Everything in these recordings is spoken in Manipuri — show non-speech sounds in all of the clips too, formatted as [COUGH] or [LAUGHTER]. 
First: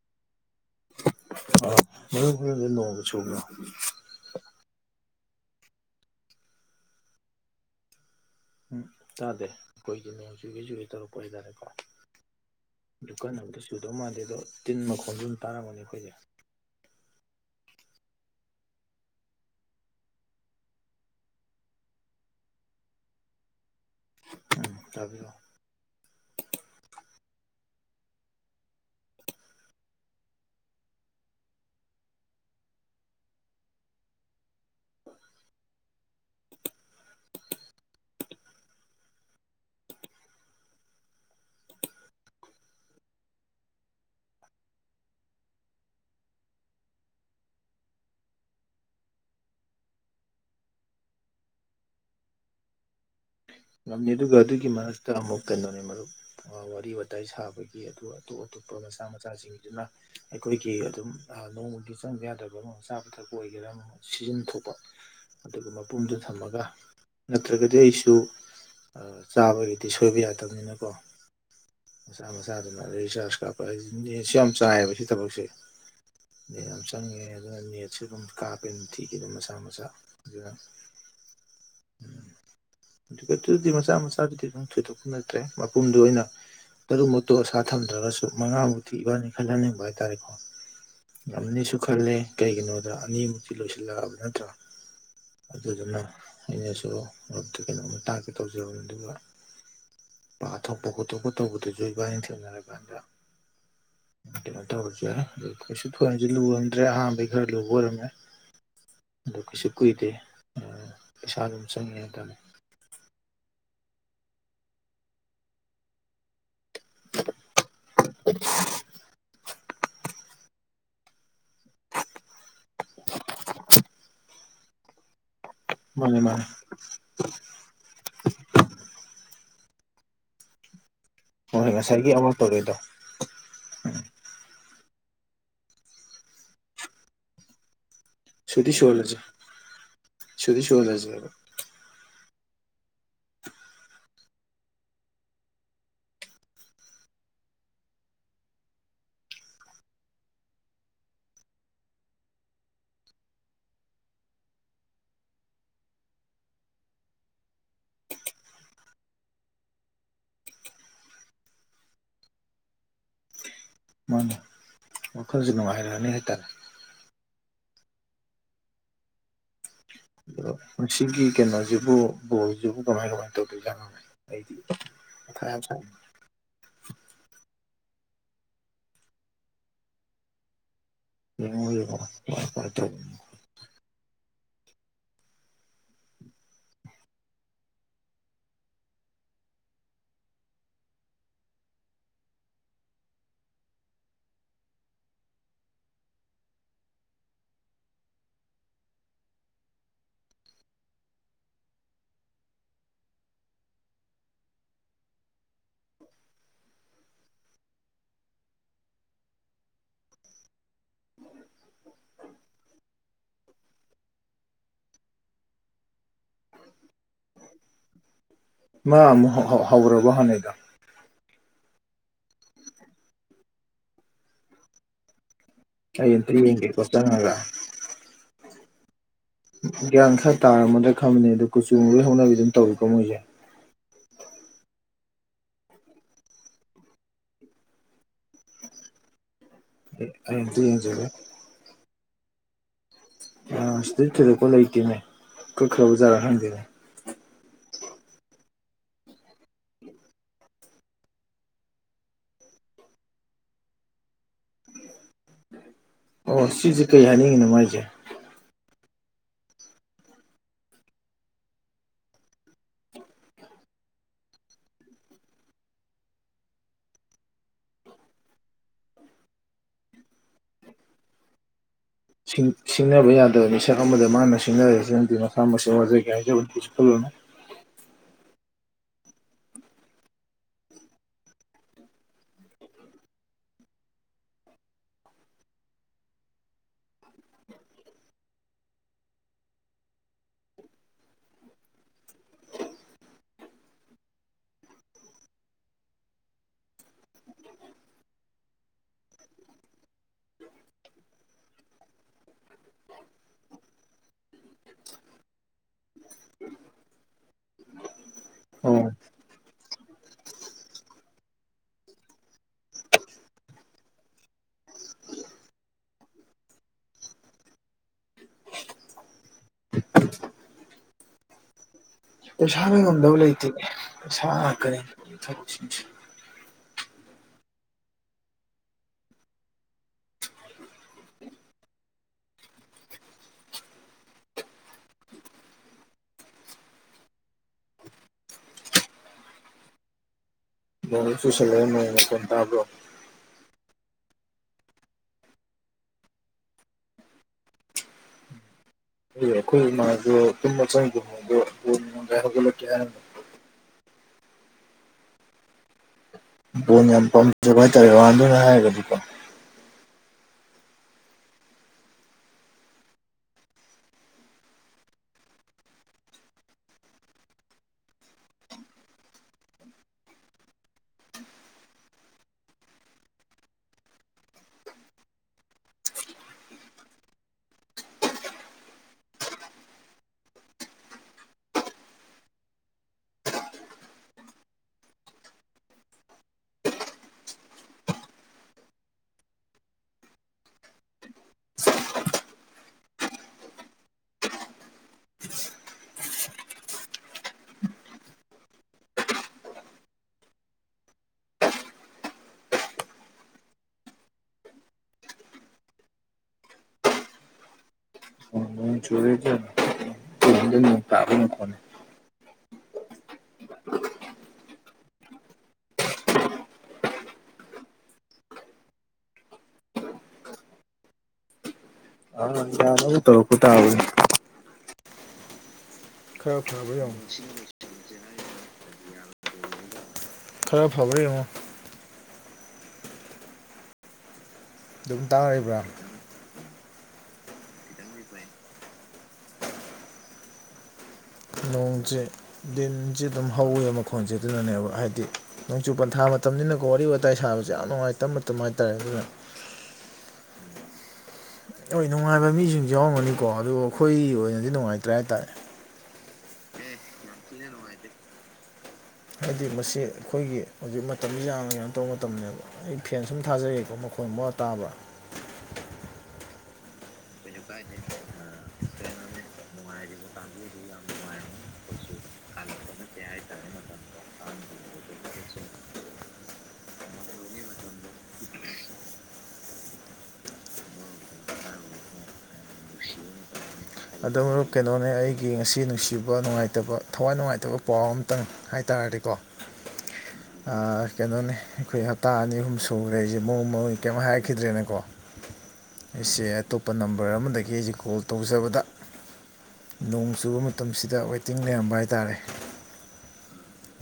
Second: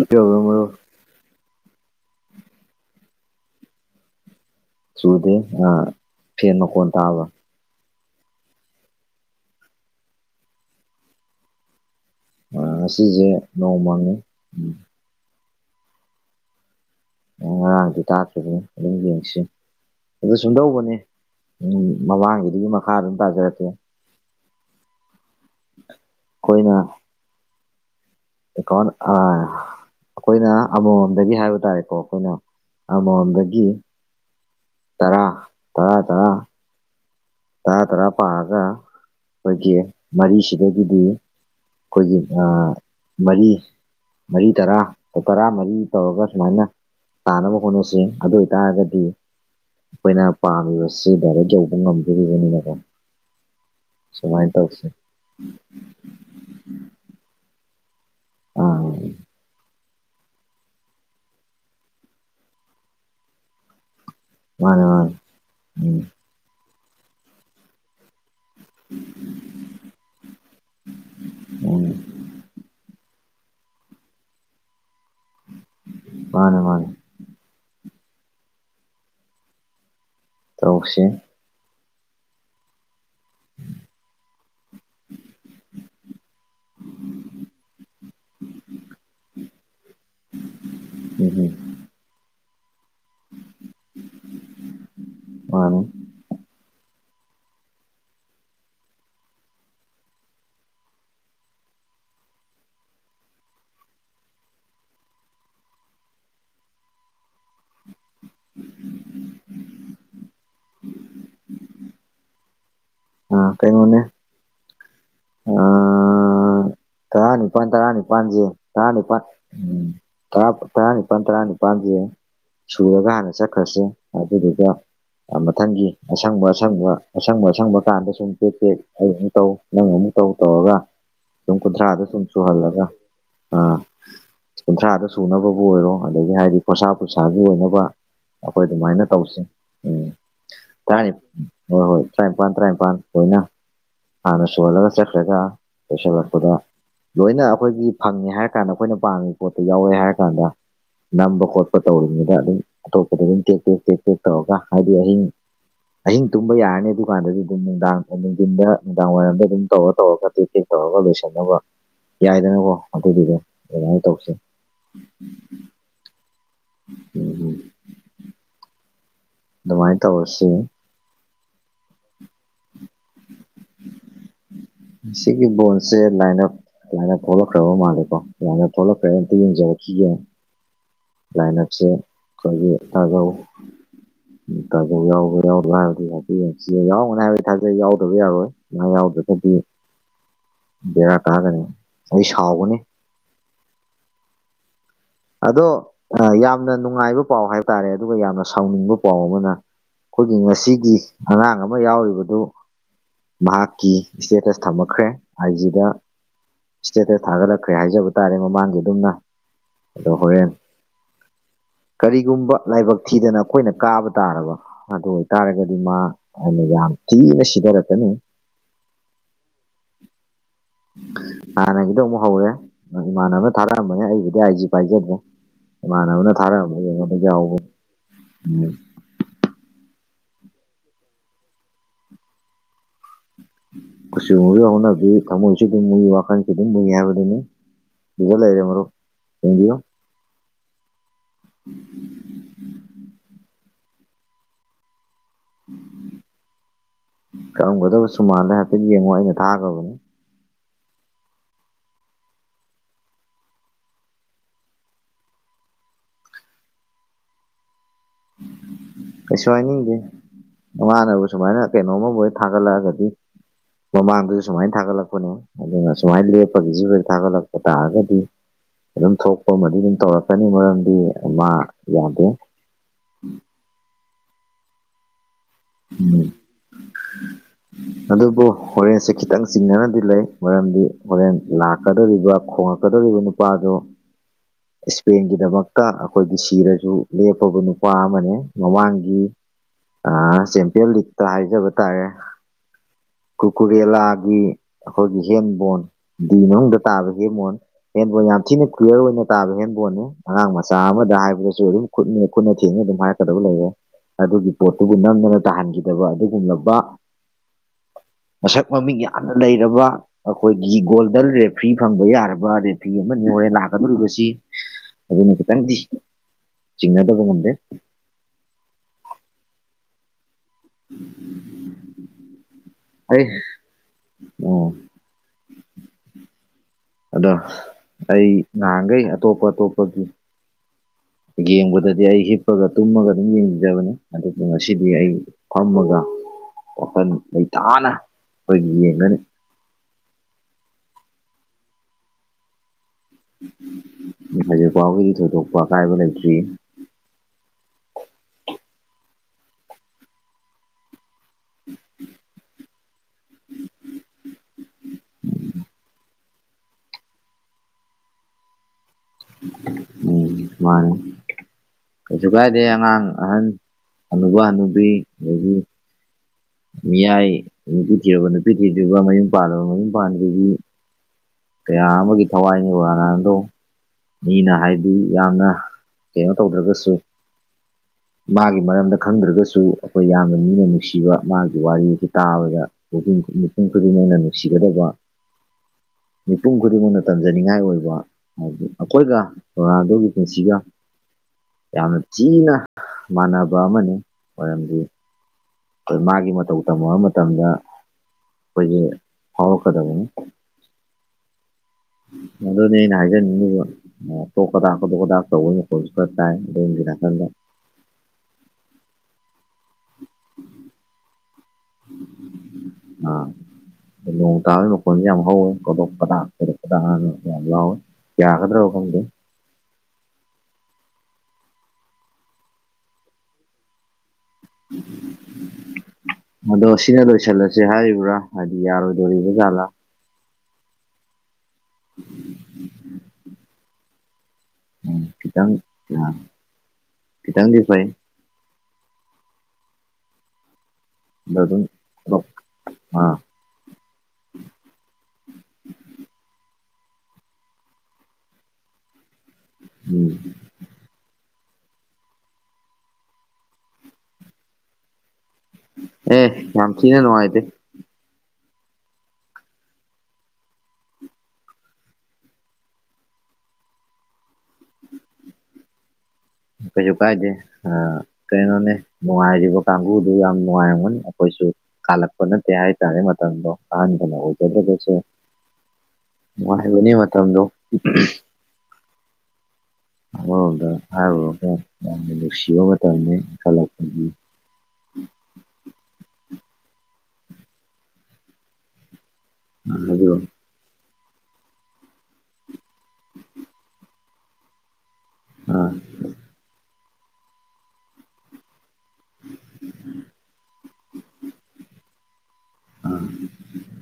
ꯑꯗꯨ [INAUDIBLE] ꯅꯣꯡꯆꯨꯕꯔꯣ [INAUDIBLE] ꯆꯨꯗꯦ ꯑ ꯐꯦꯟ ꯃꯈꯣꯟ ꯇꯥꯕꯔꯥ ꯎꯝ ꯇꯥꯗꯦ ꯑꯩꯈꯣꯏꯒꯤ ꯅꯣꯡ ꯆꯨꯒꯦ ꯆꯨꯒꯦ ꯇꯧꯔꯛꯄꯅꯤ ꯗꯅꯦ ꯀꯣ ꯉꯁꯤꯁꯦ ꯗꯨꯀꯥꯟꯅꯕꯨꯗꯤ ꯆꯨꯗꯧ ꯅꯣꯡꯃꯪꯉꯤ ꯃꯥꯥꯟꯗꯦ ꯑꯗꯣ ꯎꯝ ꯇꯤꯟ ꯃꯈꯣꯟ ꯑꯗꯨꯝ ꯇꯥꯔꯝꯒꯅꯤ ꯑꯩꯈꯣꯏꯒꯤ ꯑꯣ ꯉꯔꯥꯡꯗꯤ ꯇꯈꯤꯕꯅꯦ ꯑꯗꯨꯝ ꯌꯦꯡꯁꯤ ꯑꯗꯨ ꯁꯨꯝꯗꯧꯕꯅꯦ ꯎꯝ ꯃꯃꯥꯡꯒꯤꯗꯨꯒꯤ ꯃꯈꯥ ꯗꯨꯝ ꯇꯥꯖꯔꯛꯀꯦ ꯎꯝ ꯇꯥꯕꯤꯔꯣ ꯈꯣꯏꯅ ꯑꯦꯀꯥꯎꯟꯠ ꯑ ꯑꯩꯈꯣꯏꯅ ꯑꯃꯝꯃꯝꯗꯒꯤ ꯍꯥꯏꯕ ꯇꯥꯔꯦꯀꯣ ꯑꯩꯈꯣꯏꯅ ꯑꯃꯝꯃꯝꯗꯒꯤ ꯇꯔꯥ ꯇꯔꯥ ꯇꯔꯥ ꯇꯔꯥ ꯇꯔꯥ ꯄꯥꯔꯒ ꯑꯩꯈꯣꯏꯒꯤ ꯃꯔꯤꯁꯤꯗꯒꯤꯗꯤ ꯈꯣꯏꯒꯤ ꯑ ꯃꯔꯤ ꯃꯔꯤ ꯇꯔꯥ ꯇꯔꯥ ꯃꯔꯤ ꯇꯧꯔꯒ ꯁꯨꯃꯥꯏꯅ ꯇꯥꯅꯕ ꯍꯣꯠꯅꯁꯤ ꯑꯗꯨ ꯑꯣꯏꯇꯥꯔꯒꯗꯤ ꯈꯣꯏꯅ ꯄꯥꯝꯃꯤꯕꯁꯤ ꯗꯥꯏꯔꯦꯛ ꯌꯧꯕ ꯉꯝꯗꯣꯔꯤꯕꯅꯤꯅꯀꯣ ꯉꯝꯅꯤ ꯑꯗꯨꯒ ꯁꯨꯃꯥꯏꯅ ꯑꯗꯨꯒꯤ ꯇꯧꯁꯤ ꯃꯔꯛꯇ ꯑꯃꯨꯛ ꯀꯩꯅꯣꯅꯤ ꯃꯔꯨꯞ ꯋꯥꯔꯤ ꯋꯥꯇꯥꯏ ꯁꯥꯕꯒꯤ ꯒꯤ ꯑꯇꯣꯞ ꯑꯇꯣꯞ ꯑꯇꯣꯞꯄ ꯑꯥ ꯃꯆꯥ ꯃꯆꯥꯁꯤꯡ ꯑꯗꯨꯅ ꯑꯩꯈꯣꯏꯒꯤ ꯑꯗꯨꯝ ꯑ ꯅꯣꯡꯃꯒꯤ ꯆꯪꯗ ꯌꯥꯗꯕ ꯑꯃ ꯆꯥꯕ ꯊꯛꯄ ꯑꯣꯏꯒꯦꯔꯥ ꯑꯃ ꯁꯤꯖꯤꯟ ꯊꯣꯛꯄ ꯃꯥꯅꯦ ꯃꯥꯅꯦ ꯑꯗꯨꯒ ꯎꯝ ꯃꯄꯨꯝꯗꯨ ꯊꯝꯃꯒ ꯅꯠꯇ꯭ꯔꯒꯗꯤ ꯑꯩꯁꯨ ꯆꯥꯕꯒꯤꯗꯤ ꯁꯣꯏꯕ ꯌꯥꯗꯕꯅꯤꯅꯀꯣ ꯎꯝ ꯃꯆꯥ ꯃꯆꯥꯗꯨꯅ ꯔꯤꯆꯥꯔꯖ ꯀꯥꯞ ꯅꯦꯠꯁꯨ ꯌꯥꯝ ꯆꯥꯏꯌꯦꯕ ꯁꯤ ꯊꯕꯛꯁꯦ ꯃꯥꯅꯦ ꯅꯦꯠ ꯌꯥꯝ ꯃꯥꯅꯦ ꯆꯪꯉꯦ ꯑꯗꯨꯅ ꯅꯦꯠꯁꯤ ꯑꯗꯨꯝ ꯀꯥꯞꯄꯦ ꯅꯨꯡꯇꯤꯒꯤ ꯗꯨꯝ ꯃꯆꯥ ꯃꯆꯥ ꯗꯨꯨꯅꯥ ꯑꯣꯛꯁꯦꯟ ꯑꯗꯨꯒ ꯗꯨꯗꯤ ꯃꯆꯥ ꯃꯆꯥꯗꯨꯗꯤ ꯗꯨꯝ ꯊꯣꯏꯗꯣꯛꯄ ꯅꯠꯇꯔ꯭ꯦ ꯃꯄꯨꯝꯗꯨ ꯑꯣꯏꯅ ꯫ ꯇꯔꯨꯝꯕꯇꯣ ꯑꯁꯥ ꯊꯝꯗ꯭ꯔꯒꯁꯨ ꯃꯉꯥꯃꯨꯛꯇꯤ ꯏꯕꯥꯅꯤ ꯈꯜꯍꯟꯅꯤꯡꯕ ꯍꯥꯏꯇꯥꯔꯦꯀꯣ꯫ ꯎꯝ ꯉꯝꯅꯤꯁꯨ ꯎꯝ ꯈꯜꯂꯦ ꯀꯩꯒꯤꯅꯣꯗ ꯑꯅꯤꯃꯨꯛꯇꯤ ꯂꯣꯏꯁꯤꯜꯂꯛꯑꯕ ꯅꯠꯇ꯭ꯔꯥ ꯃꯥꯅꯦ ꯑꯗꯨꯗꯨꯅ ꯑꯩꯅꯁꯨ ꯃꯔꯨꯞꯇ ꯀꯩꯅꯣꯝꯃ ꯇꯥꯛꯀꯦ ꯇꯧꯖꯕꯅꯦ ꯗꯨꯒ ꯄꯥꯊꯣꯛꯄ ꯈꯣꯠꯊꯣꯛꯄ ꯇꯧꯕꯗꯖꯨ ꯏꯕꯅꯤ ꯊꯦꯡꯅꯥꯔꯀꯥꯟꯗ [INAUDIBLE] ꯀꯩꯅꯣ ꯇꯧꯔꯒꯦ ꯑꯗꯣ ꯀꯩꯁꯨ ꯊꯣꯏꯅꯗꯤ ꯂꯨꯔꯝꯗꯔ꯭ꯦ ꯑꯍꯥꯟꯕꯩ ꯈꯔ ꯂꯨꯕ ꯑꯣꯏꯔꯝꯃꯦ꯫ ꯑꯗꯨ ꯀꯩꯁꯨ ꯀꯨꯏꯗꯦ ꯄꯩꯁꯥ ꯑꯗꯨꯝ ꯆꯪꯅꯤ ꯍꯥꯏꯇꯥꯔꯦ꯫ ꯑ ꯀꯩꯅꯣꯅꯦ ꯉꯥ ꯇꯔꯥꯅꯤꯄꯥꯟ ꯇꯔꯥꯅꯤꯄꯟꯖꯦ ꯇꯔꯥꯅꯤꯄꯥꯟ ꯎꯝ ꯇꯔꯥ ꯇꯔꯥꯅꯤꯄꯥꯟ ꯇ꯭ꯔꯥꯅꯤꯄꯥꯟꯖꯦ꯫ ꯁꯨꯔꯒ ꯍꯥꯟꯅ ꯆꯠꯈ꯭ꯔꯁꯦ ꯑꯗꯨꯗꯨꯒ꯫ ꯑꯃꯊꯪꯒꯤ ꯃꯥꯅꯦ ꯃꯥꯅꯦ ꯑꯁꯪꯕ ꯑꯁꯪꯕ ꯑꯁꯪꯕ ꯑꯁꯪꯕ꯫ ꯀꯥꯟꯗ ꯁꯨꯝ ꯇꯦꯛ ꯇꯦꯛ ꯑꯩꯅ ꯑꯃꯨꯛ ꯇꯧ ꯅꯪ ꯑꯃꯨꯛ ꯇꯧ ꯇꯧꯔꯒ꯫ ꯗꯨꯝ ꯍꯣꯏ ꯀꯨꯟꯊ꯭ꯔꯥꯗꯣ ꯉꯁꯥꯏꯒꯤ ꯁꯨꯝ ꯑꯃ ꯇꯧꯔꯦꯗꯣ ꯁꯨꯍꯜꯂꯒ꯫ ꯑ ꯀꯨꯟꯊ꯭ꯔꯥꯗꯣ ꯁꯨꯅꯕꯕꯨ ꯑꯣꯏꯔꯣ ꯑꯗꯒꯤ ꯍꯥꯏꯗꯤ ꯈꯣꯔꯁꯥ ꯄꯨꯁꯥꯒꯤ ꯑꯣꯏꯅꯕ꯫ ꯑꯩꯈꯣꯏ ꯁꯨꯗꯤ ꯑꯗꯨꯃꯥꯏꯅ ꯁꯨꯍꯜꯂꯁꯦ ꯇꯧꯁꯤ ꯎꯝ ꯁꯨꯗꯤ ꯇꯔꯥꯅꯤ ꯁꯨꯍꯜꯂꯁꯦꯕ ꯍꯣꯏ ꯍꯣꯏ ꯇꯔ꯭ꯥꯏꯅꯤꯄꯥꯥꯟ ꯇꯔ꯭ꯥꯏꯟ꯫ ꯄꯥꯟ ꯂꯣꯏꯅ ꯍꯥꯟꯅ ꯁꯨꯍꯜꯂꯒ ꯆꯠꯈ꯭ꯔꯒ ꯂꯣꯏꯁꯤꯜꯂꯛꯄꯗ꯫ ꯂꯣꯏꯅ ꯑꯩꯈꯣꯏꯒꯤ ꯐꯪꯉꯦ ꯍꯥꯏꯔ ꯀꯥꯟꯗ ꯑꯩꯈꯣꯏꯅ ꯄꯥꯝꯃꯤꯕ ꯄꯣꯠꯇꯣ ꯌꯥꯎꯋꯦ ꯍꯥꯏꯔ ꯀꯥꯟꯗ꯫ ꯅꯝꯕ ꯈꯣꯠꯄ ꯇꯧꯔꯤꯉꯩꯗ ꯑꯗꯨꯝ ꯑꯇꯣꯞꯄꯗ ꯑꯗꯨꯝ ꯇꯦꯛ ꯇꯦꯛ ꯇꯦꯛ ꯇꯦꯛ ꯇꯧꯔꯒ ꯍꯥꯏꯗꯤ ꯑꯍꯤꯡ꯫ ꯑꯍꯤꯡ ꯇꯨꯝꯕ ꯌꯥꯔꯅꯤ ꯗꯨꯀꯥꯟꯗꯗꯤ꯫ ꯑꯗꯨꯝ ꯅꯨꯡꯗꯥꯡ ꯅꯨꯡꯗꯤꯟꯗ ꯅꯨꯡꯗꯥꯡ ꯋꯥꯏꯔꯝꯗ ꯑꯗꯨꯝ ꯇꯧꯔ ꯇꯧꯔꯒ ꯇꯦꯛ ꯇꯦꯛ ꯇꯧꯔꯒ ꯂꯣꯏꯁꯟꯅꯕ꯫ ꯌꯥꯏꯗꯅꯀꯣ ꯑꯗꯨꯗꯨꯗꯤ ꯑꯗꯨꯃꯥꯏꯅ ꯇꯧꯁꯤ꯫ ꯌꯥꯔꯅꯤ ꯍꯥꯏꯇꯥꯔꯦ꯫ ꯎꯝ ꯗꯨꯃꯥꯏꯅ ꯇꯧꯔꯁꯤ꯫ ꯑꯗꯣ ꯉꯁꯤꯒꯤ ꯀꯩꯅꯣꯖꯤꯕꯨ ꯕꯣꯜꯖꯤꯕꯨ ꯀꯃꯥꯏ ꯀꯃꯥꯏ ꯇꯧꯗꯣꯏꯖꯥꯠꯅꯣꯅꯦ ꯫ ꯑꯩꯗꯤ꯫ ꯉꯁꯤꯒꯤ ꯕꯣꯟꯁꯦ ꯂꯥꯏꯟ ꯑꯞ꯫ ꯗꯨꯃꯥꯏꯅ ꯊꯣꯛꯂꯛꯈ꯭ꯔꯕ ꯃꯥꯜꯂꯦꯀꯣ ꯗꯨꯃꯥꯏꯅ ꯊꯣꯛꯂꯛꯈ꯭ꯔꯦ ꯑꯝꯇ ꯌꯦꯡꯖꯔꯛꯈꯤꯒꯦꯅ꯫ ꯂꯥꯏꯟ ꯌꯦꯡꯉꯣ ꯑꯞꯁꯦ ꯌꯦꯡꯉꯣ ꯀꯃꯥꯏ ꯀꯃꯥꯏ ꯑꯩꯈꯣꯏꯒꯤ ꯇꯧꯕꯅꯣ ꯇꯥꯖꯧ꯫ ꯇꯥꯖꯧ ꯌꯥꯎꯕ ꯌꯥꯎꯗꯕ꯭ꯔꯥ ꯍꯥꯏꯕꯗꯨ ꯌꯦꯡꯉꯛꯈꯤꯒꯦ ꯉꯁꯤ ꯌꯥꯎꯔꯝꯒꯅꯤ ꯍꯥꯏꯕꯗꯤ ꯊꯥꯖꯩ ꯌꯥꯎꯗꯕ ꯌꯥꯔꯣꯏ꯫ ꯃꯥ ꯌꯥꯎꯗ꯭ꯔꯒꯗꯤ꯫ ꯕꯦꯔꯥ ꯀꯥꯒꯅꯤ ꯑꯩ ꯁꯥꯎꯒꯅꯤ꯫ ꯑꯗꯣ ꯑꯥ ꯌꯥꯝꯅ ꯅꯨꯡꯉꯥꯏꯕ ꯄꯥꯎ ꯍꯥꯏꯕ ꯇꯥꯔꯦ ꯑꯗꯨꯒ ꯌꯥꯝꯅ ꯁꯥꯎꯅꯤꯡꯕ ꯄꯥꯎ ꯑꯃꯅ꯫ ꯑꯩꯈꯣꯏꯒꯤ ꯉꯁꯤꯒꯤ ꯑꯉꯥꯡ ꯑꯃ ꯌꯥꯎꯔꯤꯕꯗꯨ꯫ ꯃꯍꯥꯛꯀꯤ ꯏꯁꯇꯦꯇꯁ ꯊꯝꯃꯛꯈ꯭ꯔꯦ꯫ ꯑꯥꯏ ꯖꯤꯗ ꯏꯁꯇꯦꯇꯁ ꯊꯥꯒꯠꯂꯛꯈ꯭ꯔꯦ ꯍꯥꯏꯖꯕ ꯇꯥꯔꯦ ꯃꯃꯥꯡꯒꯤ ꯑꯗꯨꯝꯅ꯫ ꯑꯗꯣ ꯍꯣꯔꯦꯟ ꯀꯔꯤꯒꯨꯝꯕ ꯂꯥꯏꯕꯛ ꯊꯤꯗꯅ ꯑꯩꯈꯣꯏꯅ ꯀꯥꯕ ꯇꯥꯔꯕ꯫ ꯑꯗꯨ ꯑꯣꯏꯇꯥꯔꯒꯗꯤ ꯃꯥ ꯑꯩꯅ ꯌꯥꯝ ꯊꯤꯅ ꯁꯤꯙꯔꯛꯀꯅꯤ꯫ ꯃꯥ ꯑꯃꯨꯛ ꯍꯧ ꯍꯧ ꯍꯧꯔꯕ ꯍꯅꯩꯗꯣ ꯫ ꯍꯥꯟꯅꯒꯤꯗꯣ ꯑꯃꯨꯛ ꯍꯧꯔꯦ ꯏꯃꯥꯟꯅꯕꯅ ꯊꯥꯗꯛꯑꯝꯕꯅꯦ ꯑꯩꯕꯨꯗꯤ ꯑꯥꯏ ꯖꯤ ꯄꯥꯏꯖꯗ꯭ꯔꯦ꯫ ꯑꯩ ꯑꯝꯇ ꯏꯃꯥꯟꯅꯕꯅ ꯊꯥꯔꯛꯑꯝꯕ ꯌꯦꯡꯒꯦꯀꯣ ꯑꯩꯉꯣꯟꯗ ꯆꯪꯉꯒ ꯌꯥꯎꯕ ꯎꯝ ꯒ꯭ꯌꯥꯟ ꯈꯥ ꯇꯥꯔꯝꯃꯗ ꯈꯪꯗꯦ ꯑꯗꯣ ꯀꯨꯆꯨ ꯃꯨꯕꯩ ꯍꯧꯅꯕꯤꯗꯣ ꯇꯧꯋꯤꯀꯣ ꯃꯣꯏꯁꯦ ꯀꯨꯆꯨ ꯃꯨꯕꯩ ꯍꯧꯅꯕꯤ ꯊꯃꯣꯏꯁꯨ ꯗꯨꯝ ꯃꯨꯢ ꯋꯥꯈꯜꯁꯨ ꯗꯨꯝ ꯃꯨꯏ ꯍꯥꯏꯕꯗꯨꯅꯤ ꯁꯤꯗ ꯂꯩꯔꯦ ꯃꯔꯨꯞ ꯌꯦꯡꯕꯤꯌꯨ ꯎꯝ ꯑꯩ ꯑꯝꯇ ꯌꯦꯡꯖꯒꯦ [INAUDIBLE] ꯌꯥ ꯁꯤꯗꯗꯤ ꯊꯣꯏꯗꯣꯛꯄ ꯂꯩꯇꯦꯅꯦ ꯀꯛꯈ꯭ꯔꯕꯖꯥꯠꯂ ꯈꯪꯗꯦ ꯀꯛꯑꯝꯒꯗꯕꯁꯨ ꯃꯥꯟꯂꯦ ꯍꯥꯏꯐꯦꯠ ꯌꯦꯡꯉꯣ ꯑꯩꯗꯤ ꯊꯥꯈ꯭ꯔꯕꯅꯤ ꯑꯣ ꯁꯤꯁꯦ ꯀꯩ ꯍꯥꯏꯅꯤꯡꯉꯤꯅꯣ ꯃꯥꯏꯁꯦ ꯀꯩꯁꯨ ꯍꯥꯢꯅꯤꯡꯗꯦ ꯃꯥꯅꯕꯨ ꯁꯨꯃꯥꯏꯅ ꯀꯩꯅꯣꯝꯃ ꯃꯣꯏ ꯊꯥꯒꯠꯂꯛꯑꯒꯗꯤ ꯃꯃꯥꯡꯗꯁꯨ ꯁꯨꯃꯥꯏ ꯊꯥꯒꯠꯂꯛꯄꯅꯤ ꯑꯗꯨꯅ ꯁꯨꯃꯥꯏꯅ ꯂꯦꯞꯄꯒꯤꯁꯨ ꯂꯣꯢ ꯊꯥꯒꯠꯂꯛꯄ ꯇꯥꯔꯒꯗꯤ ꯑꯗꯨꯝ ꯊꯣꯛꯄ ꯑꯃꯗꯤ ꯑꯗꯨꯝ ꯇꯧꯔꯛꯀꯅꯤ ꯃꯔꯝꯗꯤ ꯃꯥ ꯌꯥꯗꯦ ꯁꯤꯡ ꯁꯤꯡꯅꯕ ꯌꯥꯗꯕ ꯃꯤꯁꯛ ꯑꯃꯗ ꯃꯥꯅ ꯁꯤꯡꯅꯔꯤꯁꯦ ꯃꯁꯥꯃꯛꯁꯦ ꯋꯥꯖꯒꯦ ꯍꯥꯏꯖꯕꯅꯦ ꯁ꯭ꯀꯨꯜꯗ ꯑꯗꯨꯕꯨ ꯍꯣꯔꯦꯟꯁꯦ ꯈꯤꯇꯪ ꯆꯤꯡꯅꯔꯞꯗꯤ ꯂꯩ ꯃꯔꯝꯗꯤ ꯍꯣꯔꯦꯟ ꯂꯥꯛꯀꯗꯧꯔꯤꯕ ꯈꯣꯡ ꯀꯗꯧꯔꯤꯕ ꯅꯨꯄꯥꯗꯣ ꯁ꯭ꯄꯦꯟꯒꯤꯗꯃꯛꯇ ꯑꯈꯣꯏꯒꯤ ꯁꯤꯔꯁꯨ ꯂꯦꯞꯄꯕ ꯅꯨꯄꯥ ꯑꯃꯅꯦ ꯃꯃꯥꯡꯒꯤ ꯑꯥ ꯆꯦꯝꯄꯤꯌꯟ ꯂꯤꯛꯇ ꯍꯥꯏꯖꯕ ꯇꯥꯔꯦ ꯀꯨꯀꯨꯔꯦ ꯂꯥꯛꯅꯤ ꯑꯈꯣꯏꯒꯤ ꯍꯦꯟꯕꯣꯟ ꯈꯨꯡꯒꯪꯗ ꯇꯥꯕ ꯍꯦꯟꯕꯣꯟ ꯍꯦꯟꯕꯣꯟ ꯌꯥꯝ ꯊꯤꯅ [UNINTELLIGIBLE] ꯑꯣꯏꯅ ꯇꯥꯕ ꯍꯦꯟꯕꯣꯟꯅꯤ ꯑꯉꯥꯡ ꯃꯆꯥ ꯑꯃꯗ ꯍꯥꯏꯕꯗꯁꯨ ꯑꯗꯨꯝ ꯈꯨꯠꯅꯤ ꯈꯨꯠꯅ ꯊꯦꯡꯅ ꯑꯗꯨꯝ ꯍꯥꯏꯔꯛꯀꯗꯕ ꯂꯩꯔꯦ ꯑꯗꯨꯒꯤ ꯄꯣꯠꯇꯨꯕꯨ ꯅꯝꯗꯅ ꯇꯥꯍꯟꯈꯤꯗꯕ ꯑꯗꯨꯒꯨꯝꯂꯕ ꯃꯁꯛ ꯑꯣ ꯃꯃꯤꯡ ꯌꯥꯝꯅ ꯂꯩꯔꯕ ꯑꯈꯣꯏꯒꯤ ꯒꯣꯜꯗꯟ ꯔꯦꯐ꯭ꯔꯤ ꯐꯪꯕ ꯌꯥꯔꯕ ꯔꯦꯐ꯭ꯔꯤ ꯑꯃꯅꯤ ꯍꯣꯔꯦꯟ ꯂꯥꯛꯀꯗꯧꯔꯤꯕꯁꯤ ꯑꯗꯨꯅ ꯈꯤꯇꯪꯗꯤ ꯆꯤꯡꯅꯗꯕ ꯉꯝꯗꯦ [INAUDIBLE] ꯄꯩꯁꯥꯅ ꯉꯝꯗꯕ ꯑꯩ ꯂꯩꯇꯦꯅꯦ ꯄꯩꯁꯥ ꯑꯣ ꯉꯥꯛꯇꯅꯤ ꯊꯕꯛꯁꯤꯡꯁꯤ ꯑꯗꯣ ꯑꯩ ꯅꯍꯥꯟꯒꯩ ꯑꯇꯣꯞꯄ ꯑꯇꯣꯞꯄꯒꯤ ꯌꯦꯡꯕꯗꯗꯤ ꯑꯩ ꯍꯤꯞꯄꯒ ꯇꯨꯝꯃꯒ ꯑꯗꯨꯝ ꯌꯦꯡꯖꯕꯅꯤ ꯑꯗꯨꯕꯨ ꯉꯁꯤꯗꯤ ꯑꯩ ꯐꯝꯃꯒ ꯋꯥꯈꯜ ꯂꯩꯇꯥꯅ ꯑꯈꯣꯏꯒꯤ ꯌꯦꯡꯒꯅꯤ ꯅꯣꯡꯁꯨ ꯆꯨꯁꯜꯂꯛꯑꯦ ꯅꯣꯏ ꯃꯈꯣꯟ ꯇꯥꯕ꯭ꯔꯣ ꯍꯧꯖꯤꯛ ꯐꯥꯎꯕꯒꯤ ꯊꯣꯏꯗꯣꯛꯄ ꯑꯀꯥꯏꯕ ꯂꯩꯇ꯭ꯔꯤ ꯈꯪꯗꯦ ꯑꯩꯈꯣꯏ ꯏꯃꯥꯖꯨ ꯇꯨꯝꯕ ꯆꯪꯒꯤꯕꯅꯦ ꯑꯗꯣ ꯕꯣꯜ ꯌꯧꯡꯂꯝꯗꯥꯏ ꯍꯧꯒꯠꯂꯛꯀꯦ ꯕꯣꯜ ꯌꯥꯝ ꯄꯥꯝꯖꯕ ꯍꯥꯏꯇꯥꯔꯦ ꯔꯣꯅꯥꯜꯗꯣꯅꯦ ꯍꯥꯏꯔꯒꯗꯤꯀꯣ ꯎꯝ ꯃꯥꯅꯦ ꯀꯩꯁꯨ ꯀꯥꯏꯗꯦ ꯑꯉꯥꯡ ꯑꯍꯟ ꯍꯅꯨꯕ ꯍꯅꯨꯕꯤ ꯑꯗꯒꯤ ꯃꯤꯌꯥꯏ ꯅꯨꯄꯤ ꯊꯤꯔꯕ ꯅꯨꯄꯤ ꯊꯤꯗꯔꯤꯕ ꯃꯌꯨꯝ ꯄꯥꯟꯂꯕ ꯃꯌꯨꯝ ꯄꯥꯟꯗꯔꯤꯕꯤ ꯀꯌꯥ ꯑꯃꯒꯤ ꯊꯋꯥꯏꯅꯤ ꯔꯣꯅꯥꯜꯗꯣ ꯃꯤꯅ ꯍꯥꯏꯗꯤ ꯌꯥꯝꯅ ꯀꯩꯅꯣ ꯇꯧꯗ꯭ꯔꯒꯁꯨ ꯃꯥꯒꯤ ꯃꯔꯝꯗ ꯈꯪꯗ꯭ꯔꯒꯁꯨ ꯑꯈꯣꯏ ꯌꯥꯝꯅ ꯃꯤꯅ ꯅꯨꯡꯁꯤꯕ ꯃꯥꯒꯤ ꯋꯥꯔꯤꯁꯤ ꯇꯥꯕꯗ ꯃꯤꯄꯨꯝ ꯈꯨꯗꯤꯡꯃꯛꯅ ꯅꯨꯡꯁꯤꯒꯗꯧꯕ ꯃꯤꯄꯨꯝ ꯈꯨꯗꯤꯡꯃꯛꯅ ꯇꯝꯖꯅꯤꯡꯉꯥꯏ ꯑꯣꯏꯕ ꯍꯥꯏꯗꯤ ꯑꯩꯈꯣꯏꯒ ꯔꯣꯅꯥꯜꯗꯣꯒꯤ ꯄꯨꯟꯁꯤꯒ ꯌꯥꯝꯅ ꯊꯤꯅ ꯃꯥꯟꯅꯕ ꯑꯃꯅꯤ ꯃꯔꯝꯗꯤ ꯃꯥꯒꯤ ꯃꯇꯧ ꯇꯝꯃꯛꯑ ꯃꯇꯝꯗ ꯈꯣꯏꯒꯤ ꯐꯥꯎꯔꯛꯀꯗꯕꯅꯤ ꯃꯗꯨꯅꯦ ꯑꯩꯅ ꯍꯥꯏꯖꯅꯤꯡꯂꯤꯕ ꯇꯣꯛ ꯀꯗꯥꯥꯛ ꯀꯣꯗꯣꯛ ꯀꯗꯥꯛ ꯇꯧꯔ ꯃꯇꯝꯁꯤꯗ ꯇꯥꯏ ꯑꯗꯣꯝꯒꯤ ꯅꯥꯀꯟꯗ [UNINTELLIGIBLE] ꯖꯤꯡꯒꯗ ꯅꯣꯡ ꯇꯥꯕꯩ ꯃꯈꯣꯟꯅꯦ [UNINTELLIGIBLE] ꯑꯥ ꯅꯣꯡ ꯇꯥꯕꯒꯤ ꯃꯈꯣꯟꯁꯦ ꯌꯥꯝ ꯍꯧꯋꯦ ꯀꯣꯗꯣꯛ ꯀꯗꯥꯛ ꯀꯣꯗꯣꯛ ꯀꯗꯥꯛꯑꯅ ꯌꯥꯝ ꯂꯥꯎꯋꯦ ꯌꯥꯒꯗ꯭ꯔꯣ ꯈꯪꯗꯦ ꯑꯥ ꯌꯥꯅꯕ ꯇꯧꯔꯛꯄ ꯇꯥꯕꯅꯤ ꯈꯔ [UNINTELLIGIBLE] ꯑꯗꯣ ꯐꯕ꯭ꯔꯥ ꯁꯤꯅ ꯌꯦꯡꯉꯣ ꯂꯣꯏꯁꯤꯜꯂꯁꯦ ꯍꯥꯏꯔꯤꯕ꯭ꯔꯥ ꯍꯥꯏꯗꯤ ꯌꯥꯔꯣꯏꯗꯣꯔꯤꯕ ꯖꯥꯠꯂꯥ ꯈꯔ ꯐꯕ꯭ꯔꯥ ꯌꯦꯡꯉꯣ [UNINTELLIGIBLE] ꯑꯗꯨꯝ ꯇꯥꯔꯤꯕ꯭ꯔꯥ ꯌꯥ ꯈꯤꯇꯪꯗꯤ ꯐꯩ ꯑꯗꯣ ꯅꯣꯡꯁꯦ ꯑꯗꯨꯝ ꯗꯤꯟꯁꯦ ꯑꯥ ꯑꯗꯨꯝ ꯍꯧꯋꯦ ꯃꯈꯣꯟꯁꯦ ꯑꯗꯨꯅꯅꯦꯕ ꯍꯥꯏꯗꯤ ꯅꯣꯡꯆꯨ ꯄꯟꯊꯥ ꯃꯇꯝꯅꯤꯅꯀꯣ ꯋꯥꯔꯤ ꯋꯥꯇꯥꯏ ꯁꯥꯕꯁꯦ ꯌꯥꯝ ꯅꯨꯡꯉꯥꯏꯇꯕ ꯃꯇꯝ ꯍꯥꯏꯇꯥꯔꯦ ꯑꯗꯨꯅ ꯎꯝ ꯍꯣꯏ ꯅꯨꯡꯉꯥꯏꯕ ꯃꯤꯁꯤꯡꯁꯨ ꯌꯥꯎꯔꯝꯒꯅꯤꯀꯣ ꯑꯗꯨꯕꯨ ꯑꯩꯈꯣꯏꯒꯤ ꯑꯣꯏꯅꯗꯤ ꯅꯨꯡꯉꯥꯏꯇ꯭ꯔꯦ ꯍꯥꯏꯇꯥꯔꯦ ꯑꯦ ꯌꯥꯝ ꯊꯤꯅ ꯅꯨꯡꯉꯥꯏꯇꯦ ꯍꯥꯏꯗꯤ ꯃꯁꯤ ꯑꯩꯈꯣꯏꯒꯤ ꯍꯧꯖꯤꯛ ꯃꯇꯝꯖꯤ ꯌꯥꯝꯅ ꯀꯩꯅꯣ ꯇꯧꯕ ꯃꯇꯝꯅꯦꯕ ꯑꯩ ꯐꯦꯟ ꯁꯨꯝ ꯊꯥꯖꯒꯦꯀꯣ ꯃꯈꯣꯟ__ [UNINTELLIGIBLE] ꯇꯥꯕ꯭ꯔꯥ ꯀꯩꯁꯨ ꯀꯥꯏꯗꯦ ꯑ ꯀꯩꯅꯣꯅꯦ ꯅꯨꯡꯉꯥꯏꯔꯤꯕ ꯀꯥꯡꯒꯨꯗꯨ ꯌꯥꯝ ꯅꯨꯡꯉꯥꯏꯔꯝꯒꯅꯤ ꯑꯈꯣꯏꯁꯨ ꯀꯥꯜꯂꯛꯄ ꯅꯠꯇ ꯍꯥꯏꯇꯥꯔꯦ ꯃꯇꯝꯗꯣ ꯑꯍꯜ ꯐꯅ ꯑꯣꯏꯖꯗ꯭ꯔꯒꯁꯨ ꯅꯨꯡꯉꯥꯏꯕꯅꯤ ꯃꯇꯝꯗꯣ [UNINTELLIGIBLE] ꯑꯃꯔꯣꯝꯗ ꯍꯥꯏꯔꯨꯔꯒ ꯌꯥꯝꯅ ꯅꯨꯡꯁꯤꯕ ꯃꯇꯝꯅꯤ ꯏꯡꯈꯠꯂꯛ__ ꯑꯗꯣ ꯃꯔꯨꯞ ꯀꯩꯅꯣꯅꯦ ꯑꯩꯒꯤ ꯉꯁꯤ ꯅꯨꯡꯁꯤꯕ ꯅꯨꯡꯉꯥꯏꯇꯕ ꯊꯋꯥꯏ ꯅꯨꯡꯉꯥꯏꯇꯕ ꯄꯥꯎ ꯑꯝꯇꯪ ꯍꯥꯏꯇꯥꯔꯗꯤꯀꯣ ꯎꯝ ꯍꯥꯏꯕꯤꯔꯛꯑꯣ ꯑ ꯀꯩꯅꯣꯅꯤ ꯑꯩꯈꯣꯏ ꯍꯞꯇꯥ ꯑꯅꯤ ꯑꯍꯨꯝ ꯁꯨꯈ꯭ꯔꯦ ꯑꯩꯁꯦ ꯃꯑꯣꯡ ꯃꯑꯣꯡ ꯀꯩꯝ ꯍꯥꯏꯔꯛꯈꯤꯗ꯭ꯔꯦꯅꯦꯀꯣ ꯑꯥ ꯑꯩꯁꯦ ꯑꯇꯣꯞꯄ ꯅꯝꯕꯔ ꯑꯃꯗꯒꯤ ꯑꯩꯁꯦ ꯀꯣꯜ ꯇꯧꯖꯕꯗ [UNINTELLIGIBLE] ꯅꯣꯡ ꯆꯨꯕ ꯃꯇꯝꯁꯤꯗ ꯋꯦꯇꯤꯡ ꯂꯩꯔꯝꯕ ꯍꯥꯏꯇꯥꯔꯦ ꯎꯝ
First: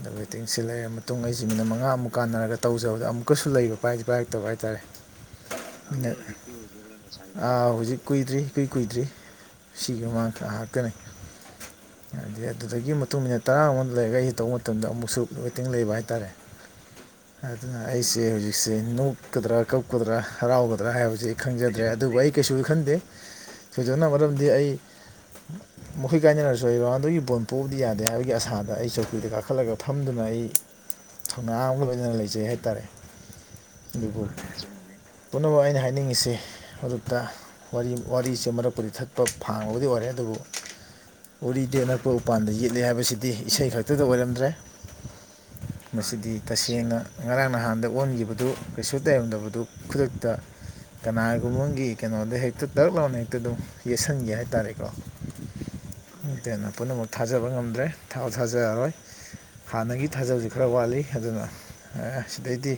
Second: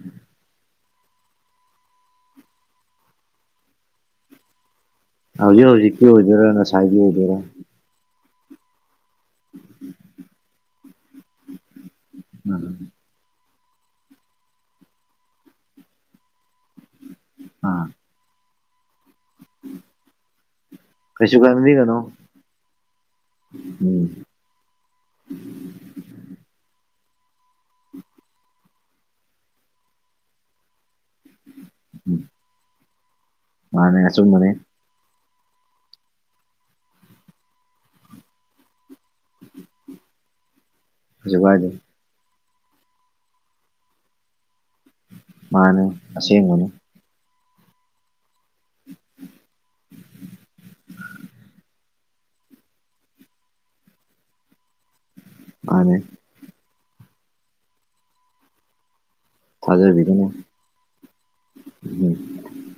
ꯑꯗ ꯋꯦꯇꯤꯡꯁꯤ ꯂꯩꯔ ꯃꯇꯨꯡ ꯑꯩꯁꯦ ꯃꯤꯅꯤꯠ ꯃꯉꯥ ꯃꯨꯛ ꯀꯥꯟꯅꯔꯒ ꯇꯧꯖꯕꯗ ꯑꯃꯨꯛꯀꯁꯨ ꯂꯩꯕ ꯄꯥꯏꯗꯤ ꯄꯥꯏꯔꯛꯇꯕ ꯍꯥꯏꯇꯥꯔꯦ ꯍꯧꯖꯤꯛ ꯍꯧꯖꯤꯛꯀꯤ ꯑꯣꯏꯗꯣꯏꯔꯥ ꯉꯁꯥꯏꯒꯤ ꯑꯣꯏꯗꯣꯏꯔꯥ [UNINTELLIGIBLE] ꯑ ꯍꯧꯖꯤꯛ ꯀꯨꯏꯗ꯭ꯔꯤ ꯏꯀꯨꯏ ꯀꯨꯏꯗ꯭ꯔꯤ ꯁꯤꯒꯤ ꯃꯃꯥꯡ ꯉꯍꯥꯛꯇꯅꯤ ꯑꯗꯩ ꯑꯗꯨꯗꯒꯤ ꯃꯇꯨꯡ ꯃꯤꯅꯤꯠ ꯇꯔꯥꯃꯨꯛ ꯂꯩꯔꯒ ꯑꯩꯁꯦ ꯇꯧꯕ ꯃꯇꯝꯗ ꯑꯃꯨꯛ ꯑꯃꯨꯛꯁꯨ ꯋꯦꯇꯤꯡ ꯂꯩꯕ ꯍꯥꯏꯇꯥꯔꯦ ꯑꯗꯨꯅ ꯑꯥ ꯑꯩꯁꯦ ꯍꯧꯖꯤꯛꯁꯦ ꯅꯣꯛꯀꯗ꯭ꯔꯥ ꯀꯞ__ ꯀꯗ꯭ꯔꯥ ꯍꯔꯥꯎꯒꯗ꯭ꯔꯥ ꯍꯥꯏꯕꯁꯤ ꯀꯩꯁꯨ ꯑꯩ ꯈꯪꯖꯗ꯭ꯔꯦ ꯈꯟꯕꯤꯒꯅꯨ ꯑꯗꯨꯕꯨ ꯑꯩ ꯀꯩꯁꯨ ꯈꯟꯗꯦ ꯊꯣꯏꯗꯣꯛꯅ ꯎꯝ ꯃꯔꯝꯗꯤ ꯑꯩ ꯃꯈꯣꯏ ꯀꯥꯏꯅꯔꯁꯨ ꯑꯩ ꯔꯣꯅꯥꯜꯗꯣꯒꯤ ꯕꯣꯜ ꯄꯣꯕꯗꯤ ꯌꯥꯗꯦ ꯍꯥꯏꯕꯒꯤ ꯑꯥꯁꯥꯗ ꯑꯩ ꯆꯧꯀ꯭ꯔꯤꯗ ꯀꯥꯈꯠꯂꯒ ꯐꯝꯗꯨꯅ ꯑꯩ ꯊꯧꯅꯥ ꯑꯃꯒ ꯂꯣꯏꯅ__ [UNINTELLIGIBLE] ꯅ ꯎꯝ ꯂꯩꯖꯩ ꯍꯥꯏꯇꯥꯔꯦ ꯃꯥꯅꯦ ꯑꯗꯨꯕꯨ [UNINTELLIGIBLE] ꯑꯆꯨꯝꯕꯅꯦ ꯄꯨꯝꯅꯃꯛ ꯑꯩꯅ ꯍꯥꯏꯅꯤꯡꯉꯤꯁꯦ ꯃꯔꯨꯞꯇ ꯋꯥꯔꯤ ꯋꯥꯔꯤꯁꯦ ꯃꯔꯛꯄꯨꯗꯤ ꯊꯠ__ ꯐꯥꯡꯕꯕꯨꯗꯤ ꯑꯣꯏꯔꯦ ꯑꯗꯨꯕꯨ ꯀꯩꯁꯨ ꯀꯥꯏꯗꯦ ꯎꯔꯤꯗꯤ ꯑꯅꯛꯄ ꯎꯄꯥꯟꯗ ꯌꯦꯠꯂ ꯍꯥꯏꯕꯁꯤꯗꯤ ꯏꯁꯩ ꯈꯛꯇꯗ ꯑꯣꯏꯔꯝꯗ꯭ꯔꯦ ꯃꯥꯅꯦ ꯃꯁꯤꯗꯤ ꯑꯁꯦꯡꯕꯅꯤ ꯇꯁꯦꯡꯅ ꯉꯔꯥꯡ ꯅꯍꯥꯟꯗ ꯑꯣꯟꯈꯤꯕꯗꯨ ꯀꯩꯁꯨ ꯇꯩꯔꯝꯗꯕꯗꯨ ꯈꯨꯗꯛꯇ ꯀꯅꯥꯒꯨꯝꯕ ꯑꯃꯒꯤ ꯀꯩꯅꯣꯗ ꯍꯦꯛꯇ ꯇꯛ ꯂꯥꯎꯅ ꯍꯦꯛꯇ ꯑꯗꯨꯝ ꯌꯦꯠꯁꯟꯒꯤ ꯍꯥꯏꯇꯥꯔꯦꯀꯣ ꯃꯥꯅꯦ ꯑꯗꯨꯅ ꯄꯨꯝꯅꯃꯛ ꯊꯥꯖꯕ ꯉꯝꯗ꯭ꯔꯦ ꯊꯥꯁꯨ ꯊꯥꯖꯔꯔꯣꯏ ꯍꯥꯟꯅꯗꯒꯤ ꯊꯥꯖꯕꯤꯒꯅꯨ ꯊꯥꯖꯕꯁꯤ ꯈꯔ ꯋꯥꯠꯂꯤ ꯑꯗꯨꯅ ꯎꯝ ꯁꯤꯗꯩꯗꯤ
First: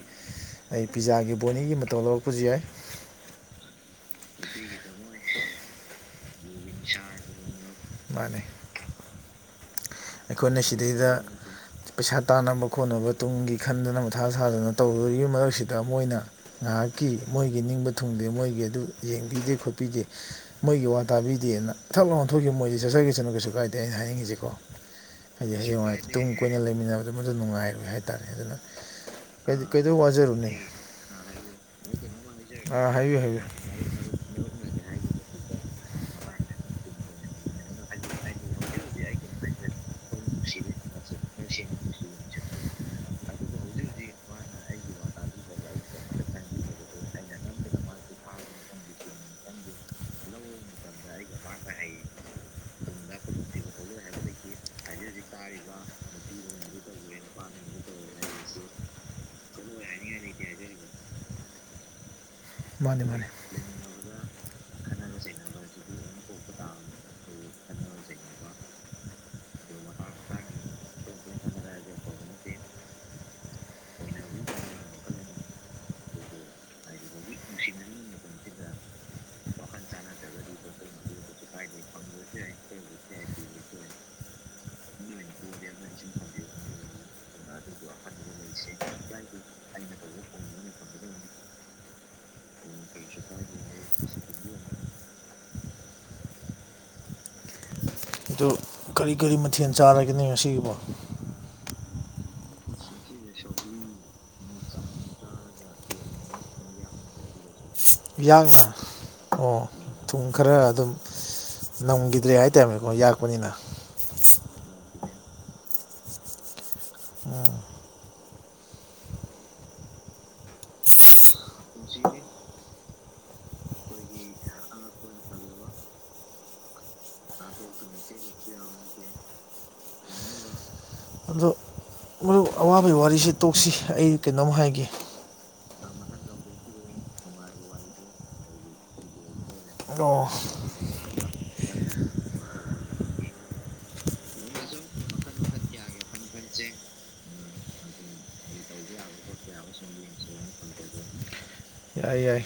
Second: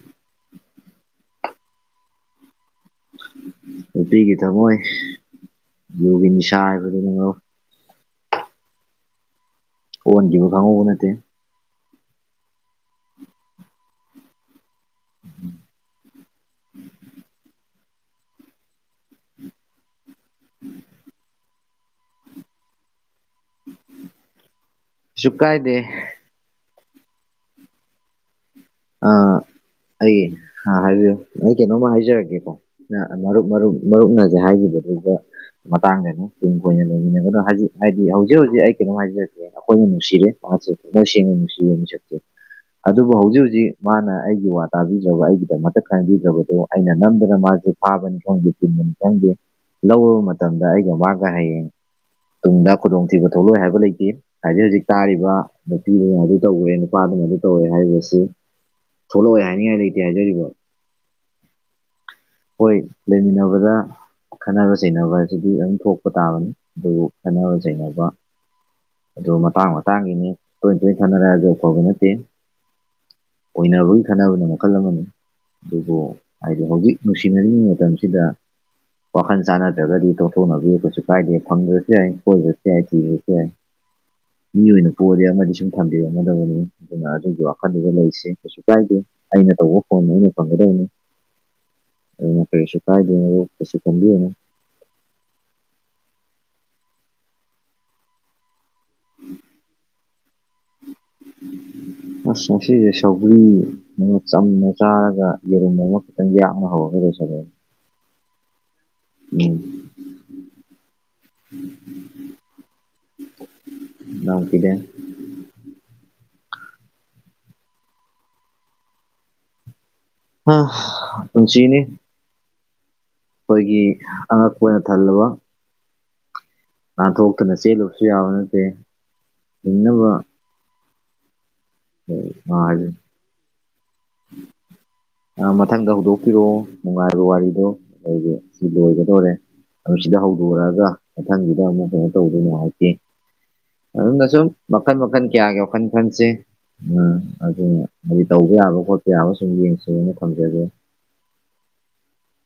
ꯑꯩ ꯄꯤꯖꯥꯒꯤ ꯕꯣꯅꯤꯒꯤ ꯃꯇꯧ ꯂꯧꯔꯛꯄꯁꯨ ꯌꯥꯏ ꯅꯨꯄꯤꯒꯤ ꯊꯝꯃꯣꯏ ꯌꯨꯒꯤ ꯅꯤꯁꯥ ꯍꯥꯏꯕꯗꯨꯅꯤ ꯃꯔꯨꯞ ꯃꯥꯅꯦ ꯑꯣꯟꯈꯤꯕ ꯑꯩꯈꯣꯏꯅ ꯈꯪꯍꯧꯕ ꯅꯠꯇꯦ ꯁꯤꯗꯩꯗ ꯄꯩꯁꯥ ꯇꯥꯟꯅꯕ ꯈꯣꯠꯅꯕ ꯇꯨꯡꯒꯤ ꯈꯟꯗꯅ ꯃꯊꯥ ꯁꯥꯗꯅ ꯇꯧꯔꯤꯉꯩ ꯃꯔꯛꯁꯤꯗ ꯃꯣꯏꯅ ꯉꯥꯏꯍꯥꯛꯀꯤ ꯃꯣꯏꯒꯤ ꯅꯤꯡꯕ ꯊꯨꯡꯗꯦ ꯃꯣꯏꯒꯤ ꯑꯗꯨꯝ ꯌꯦꯡꯕꯤꯗꯦ ꯈꯣꯠꯄꯤꯗꯦ ꯃꯣꯏꯒꯤ ꯋꯥ ꯇꯥꯕꯤꯗꯦꯅ ꯊꯛ ꯂꯥꯎꯅ ꯑꯣꯟꯊꯣꯛꯈꯤꯕ ꯃꯣꯏꯗꯤ ꯆꯠꯆꯒꯤꯁꯅꯨ ꯀꯩꯁꯨ ꯀꯥꯏꯗꯦ ꯑꯩꯅ ꯍꯥꯏꯅꯤꯡꯉꯤꯁꯦꯀꯣ ꯀꯩꯁꯨ ꯍꯥꯏꯗꯤ ꯀꯥꯏꯗꯦ ꯍꯌꯦꯡꯋꯥꯏ ꯇꯨꯡ ꯀꯣꯏꯅ ꯂꯩꯃꯤꯟꯅꯕꯗꯨ ꯃꯗꯨ ꯅꯨꯡꯉꯥꯏꯔꯣꯏ ꯍꯥꯏꯇꯥꯔꯦ ꯑꯗꯨꯅ ꯑ ꯀꯩꯗꯧ ꯑꯩ ꯋꯥꯖꯔꯨꯅꯤ ꯍꯥ ꯍꯥꯏꯕꯤꯌꯨ ꯑꯩ ꯀꯩꯅꯣꯝꯃ ꯍꯥꯏꯖꯔꯛꯒꯦꯀꯣ ꯑꯥ ꯍꯥꯏꯕꯤꯌꯨ ꯍꯥꯏꯕꯤꯌꯨ ꯃꯔꯨꯞ ꯃꯔꯨꯞ ꯃꯔꯨꯞꯅ ꯍꯧꯖꯤꯛ ꯍꯥꯏꯒꯤꯕꯗꯨꯗ ꯃꯇꯥꯡꯗꯅꯤ ꯇꯨ ꯀꯣꯏꯅ ꯂꯩꯃꯤꯟꯅꯒꯅꯣ ꯍꯧꯖꯤꯛ ꯍꯥꯏꯗꯤ ꯍꯧꯖꯤꯛ ꯍꯧꯖꯤꯛ ꯑꯩ ꯀꯩꯅꯣꯝ ꯍꯥꯏꯖꯔꯛꯀꯦ ꯑꯩꯈꯣꯏꯅ ꯅꯨꯡꯁꯤꯔꯦ ꯃꯍꯥꯛꯁꯦ ꯊꯃꯣꯏꯁꯦꯡꯅ ꯅꯨꯡꯁꯤꯔꯦ ꯃꯤꯁꯛꯁꯦ ꯑꯗꯨꯕꯨ ꯍꯧꯖꯤꯛ ꯍꯧꯖꯤꯛ ꯍꯧꯖꯤꯛ ꯃꯥꯅ ꯑꯩꯒꯤ ꯋꯥ ꯇꯥꯕꯤꯗ꯭ꯔꯕ ꯑꯩꯒꯤꯗꯃꯛꯇ ꯈꯟꯕꯤꯗ꯭ꯔꯕꯗꯣ ꯑꯩꯅ ꯅꯝꯗꯅ ꯃꯥꯁꯦ ꯐꯥꯕꯅꯤ ꯈꯪꯗꯦ ꯄꯨꯟꯕꯅꯤ ꯈꯪꯗꯦ ꯂꯧꯔꯕ ꯃꯇꯝꯗ ꯑꯩꯒ ꯃꯥꯒ ꯍꯌꯦꯡ ꯇꯨꯡꯗ ꯈꯨꯗꯣꯡꯊꯤꯕ ꯊꯣꯛꯂꯛꯑꯣꯏ ꯍꯥꯏꯕ ꯂꯩꯇꯦ ꯍꯧꯖꯤꯛ ꯍꯧꯖꯤꯛ ꯇꯥꯔꯤꯕ ꯅꯨꯄꯤꯗꯨꯅ ꯑꯗꯨ ꯇꯧꯒ꯭ꯔꯦ ꯅꯨꯄꯥꯗꯨꯅ ꯑꯗꯨ ꯇꯧꯒ꯭ꯔꯦ ꯍꯥꯏꯔꯤꯕꯁꯤ ꯊꯣꯛꯂꯛꯑꯣꯏ ꯍꯥꯏꯅꯤꯡꯉꯥꯏ ꯂꯩꯇꯦ ꯍꯥꯏꯖꯔꯤꯕ ꯍꯣꯏ ꯃꯥꯅꯤ ꯃꯥꯅꯤ ꯂꯩꯃꯤꯟꯅꯕꯗ ꯈꯠꯅꯕ ꯆꯩꯅꯕ ꯍꯥꯏꯕꯁꯤꯗꯤ ꯑꯗꯨꯝ ꯊꯣꯛꯄ ꯇꯥꯕꯅꯤ ꯑꯗꯨꯕꯨ ꯈꯠꯅꯕ ꯆꯩꯅꯕ ꯑꯗꯨ ꯃꯇꯥꯡ ꯃꯇꯥꯡꯒꯤꯅꯤ ꯇꯣꯏ‌ ꯇꯣꯏ ꯈꯠꯅꯔꯦ ꯍꯥꯏꯕꯁꯨ ꯑꯐꯕ ꯅꯠꯇꯦ ꯑꯣꯏꯅꯕꯒꯤ ꯈꯠꯅꯕꯅ ꯃꯈꯜ ꯑꯃꯅꯤ ꯑꯗꯨꯕꯨ ꯍꯥꯏꯗꯤ ꯍꯧꯖꯤꯛ ꯅꯨꯡꯁꯤꯅꯔꯤꯉꯩ ꯃꯇꯝꯁꯤꯗ ꯋꯥꯈꯜ ꯆꯥꯟꯅꯗ꯭ꯔꯒꯗꯤ ꯇꯣꯛꯊꯣꯛꯅꯕꯤ ꯀꯩꯁꯨ ꯀꯥꯏꯗꯦ ꯐꯪꯗ꯭ꯔꯁꯨ ꯌꯥꯏ ꯀꯣꯏꯗ꯭ꯔꯥꯁꯨ ꯌꯥꯏ ꯊꯤꯕꯁꯨ ꯌꯥꯏ [INAUDIBLE] ꯃꯤ ꯑꯣꯏꯅ ꯄꯣꯛꯑꯗꯤ ꯑꯃꯗꯤ ꯁꯨꯝ ꯊꯝꯕꯤꯔꯝꯗꯧꯕꯅꯤ ꯑꯗꯨꯅ ꯑꯗꯨꯒꯤ ꯋꯥꯈꯜꯗꯨꯗ ꯂꯩꯁꯤ ꯀꯩꯁꯨ ꯀꯥꯏꯗꯦ ꯑꯩꯅ ꯇꯧꯕ ꯐꯣꯟꯅꯤ ꯑꯩꯅ ꯐꯪꯒꯗꯧꯅꯤ ꯑꯗꯨꯅ ꯀꯩꯩꯔꯤꯁꯨ ꯀꯥꯏꯗꯦ ꯑꯗꯨ ꯀꯩꯁꯨ ꯈꯟꯕꯤꯔꯨꯅꯨ ꯑꯗꯨ ꯀꯔꯤ ꯀꯔꯤ ꯃꯊꯦꯜ ꯆꯥꯔꯒꯦꯅꯦ ꯉꯁꯤꯒꯤꯕꯣ ꯑꯁ ꯉꯁꯤꯗꯤ ꯁꯧꯒꯔꯤ ꯑꯗꯨꯅ ꯆꯝꯅ ꯆꯥꯔꯒ ꯌꯦꯔꯨꯝ ꯑꯃ ꯈꯤꯇꯪ ꯌꯥꯛꯅ ꯍꯧꯔꯒ ꯂꯣꯏꯁꯟꯂꯦ ꯌꯥꯛꯅ ꯑꯣ ꯊꯨꯝ ꯈꯔ ꯑꯗꯨꯝ ꯅꯝꯈꯤꯗ꯭ꯔꯦ ꯍꯥꯏꯇꯥꯝꯅꯤꯀꯣ ꯌꯥꯛꯄꯅꯤꯅ ꯅꯝꯈꯤꯗꯦ ꯑꯥ ꯎꯝ ꯄꯨꯟꯁꯤꯅꯤ ꯑꯩꯈꯣꯏꯒꯤ ꯑꯉꯛꯄꯅ ꯊꯜꯂꯕ ꯅꯥꯟꯊꯣꯛꯇꯨꯅ ꯆꯦꯜꯂꯨꯕꯁꯨ ꯌꯥꯕ ꯅꯠꯇꯦ ꯍꯤꯡꯅꯕ ꯉꯥꯏꯕꯁꯨ ꯑꯋꯥꯕꯩ ꯋꯥꯔꯤꯁꯦ ꯇꯣꯛꯁꯤ ꯑꯩ ꯀꯩꯅꯣꯝ ꯍꯥꯏꯒꯦ ꯃꯊꯪꯗ ꯍꯧꯗꯣꯛꯄꯤꯔꯛꯑꯣ ꯅꯨꯡꯉꯥꯏꯕ ꯋꯥꯔꯤꯗꯣ ꯑꯩꯗꯤ ꯁꯤ ꯂꯣꯏꯒꯗꯣꯔꯦ꯫ ꯑꯗꯨ ꯑꯣ ꯁꯤꯗ ꯍꯧꯗꯣꯔꯛꯑꯒ ꯃꯊꯪꯒꯤꯗ ꯑꯃꯨꯛ ꯀꯩꯅꯣ ꯇꯧꯕꯗꯨꯗꯤ ꯅꯨꯉꯥꯏꯇꯦ꯫ ꯑꯗꯨꯝꯅ ꯁꯨꯝ ꯃꯈꯟ-ꯃꯈꯟ ꯀꯌꯥꯒꯤ ꯋꯥꯈꯜ ꯈꯟꯁꯦ꯫ ꯎꯝ ꯑꯗꯨꯅꯦ ꯀꯔꯤ ꯇꯧꯕ ꯌꯥꯕ ꯈꯣꯠꯄ ꯌꯥꯕ ꯁꯨꯝ ꯌꯦꯡꯁꯦꯅ ꯊꯝꯖꯒꯦ꯫ ꯌꯥꯏ ꯌꯥꯏ꯫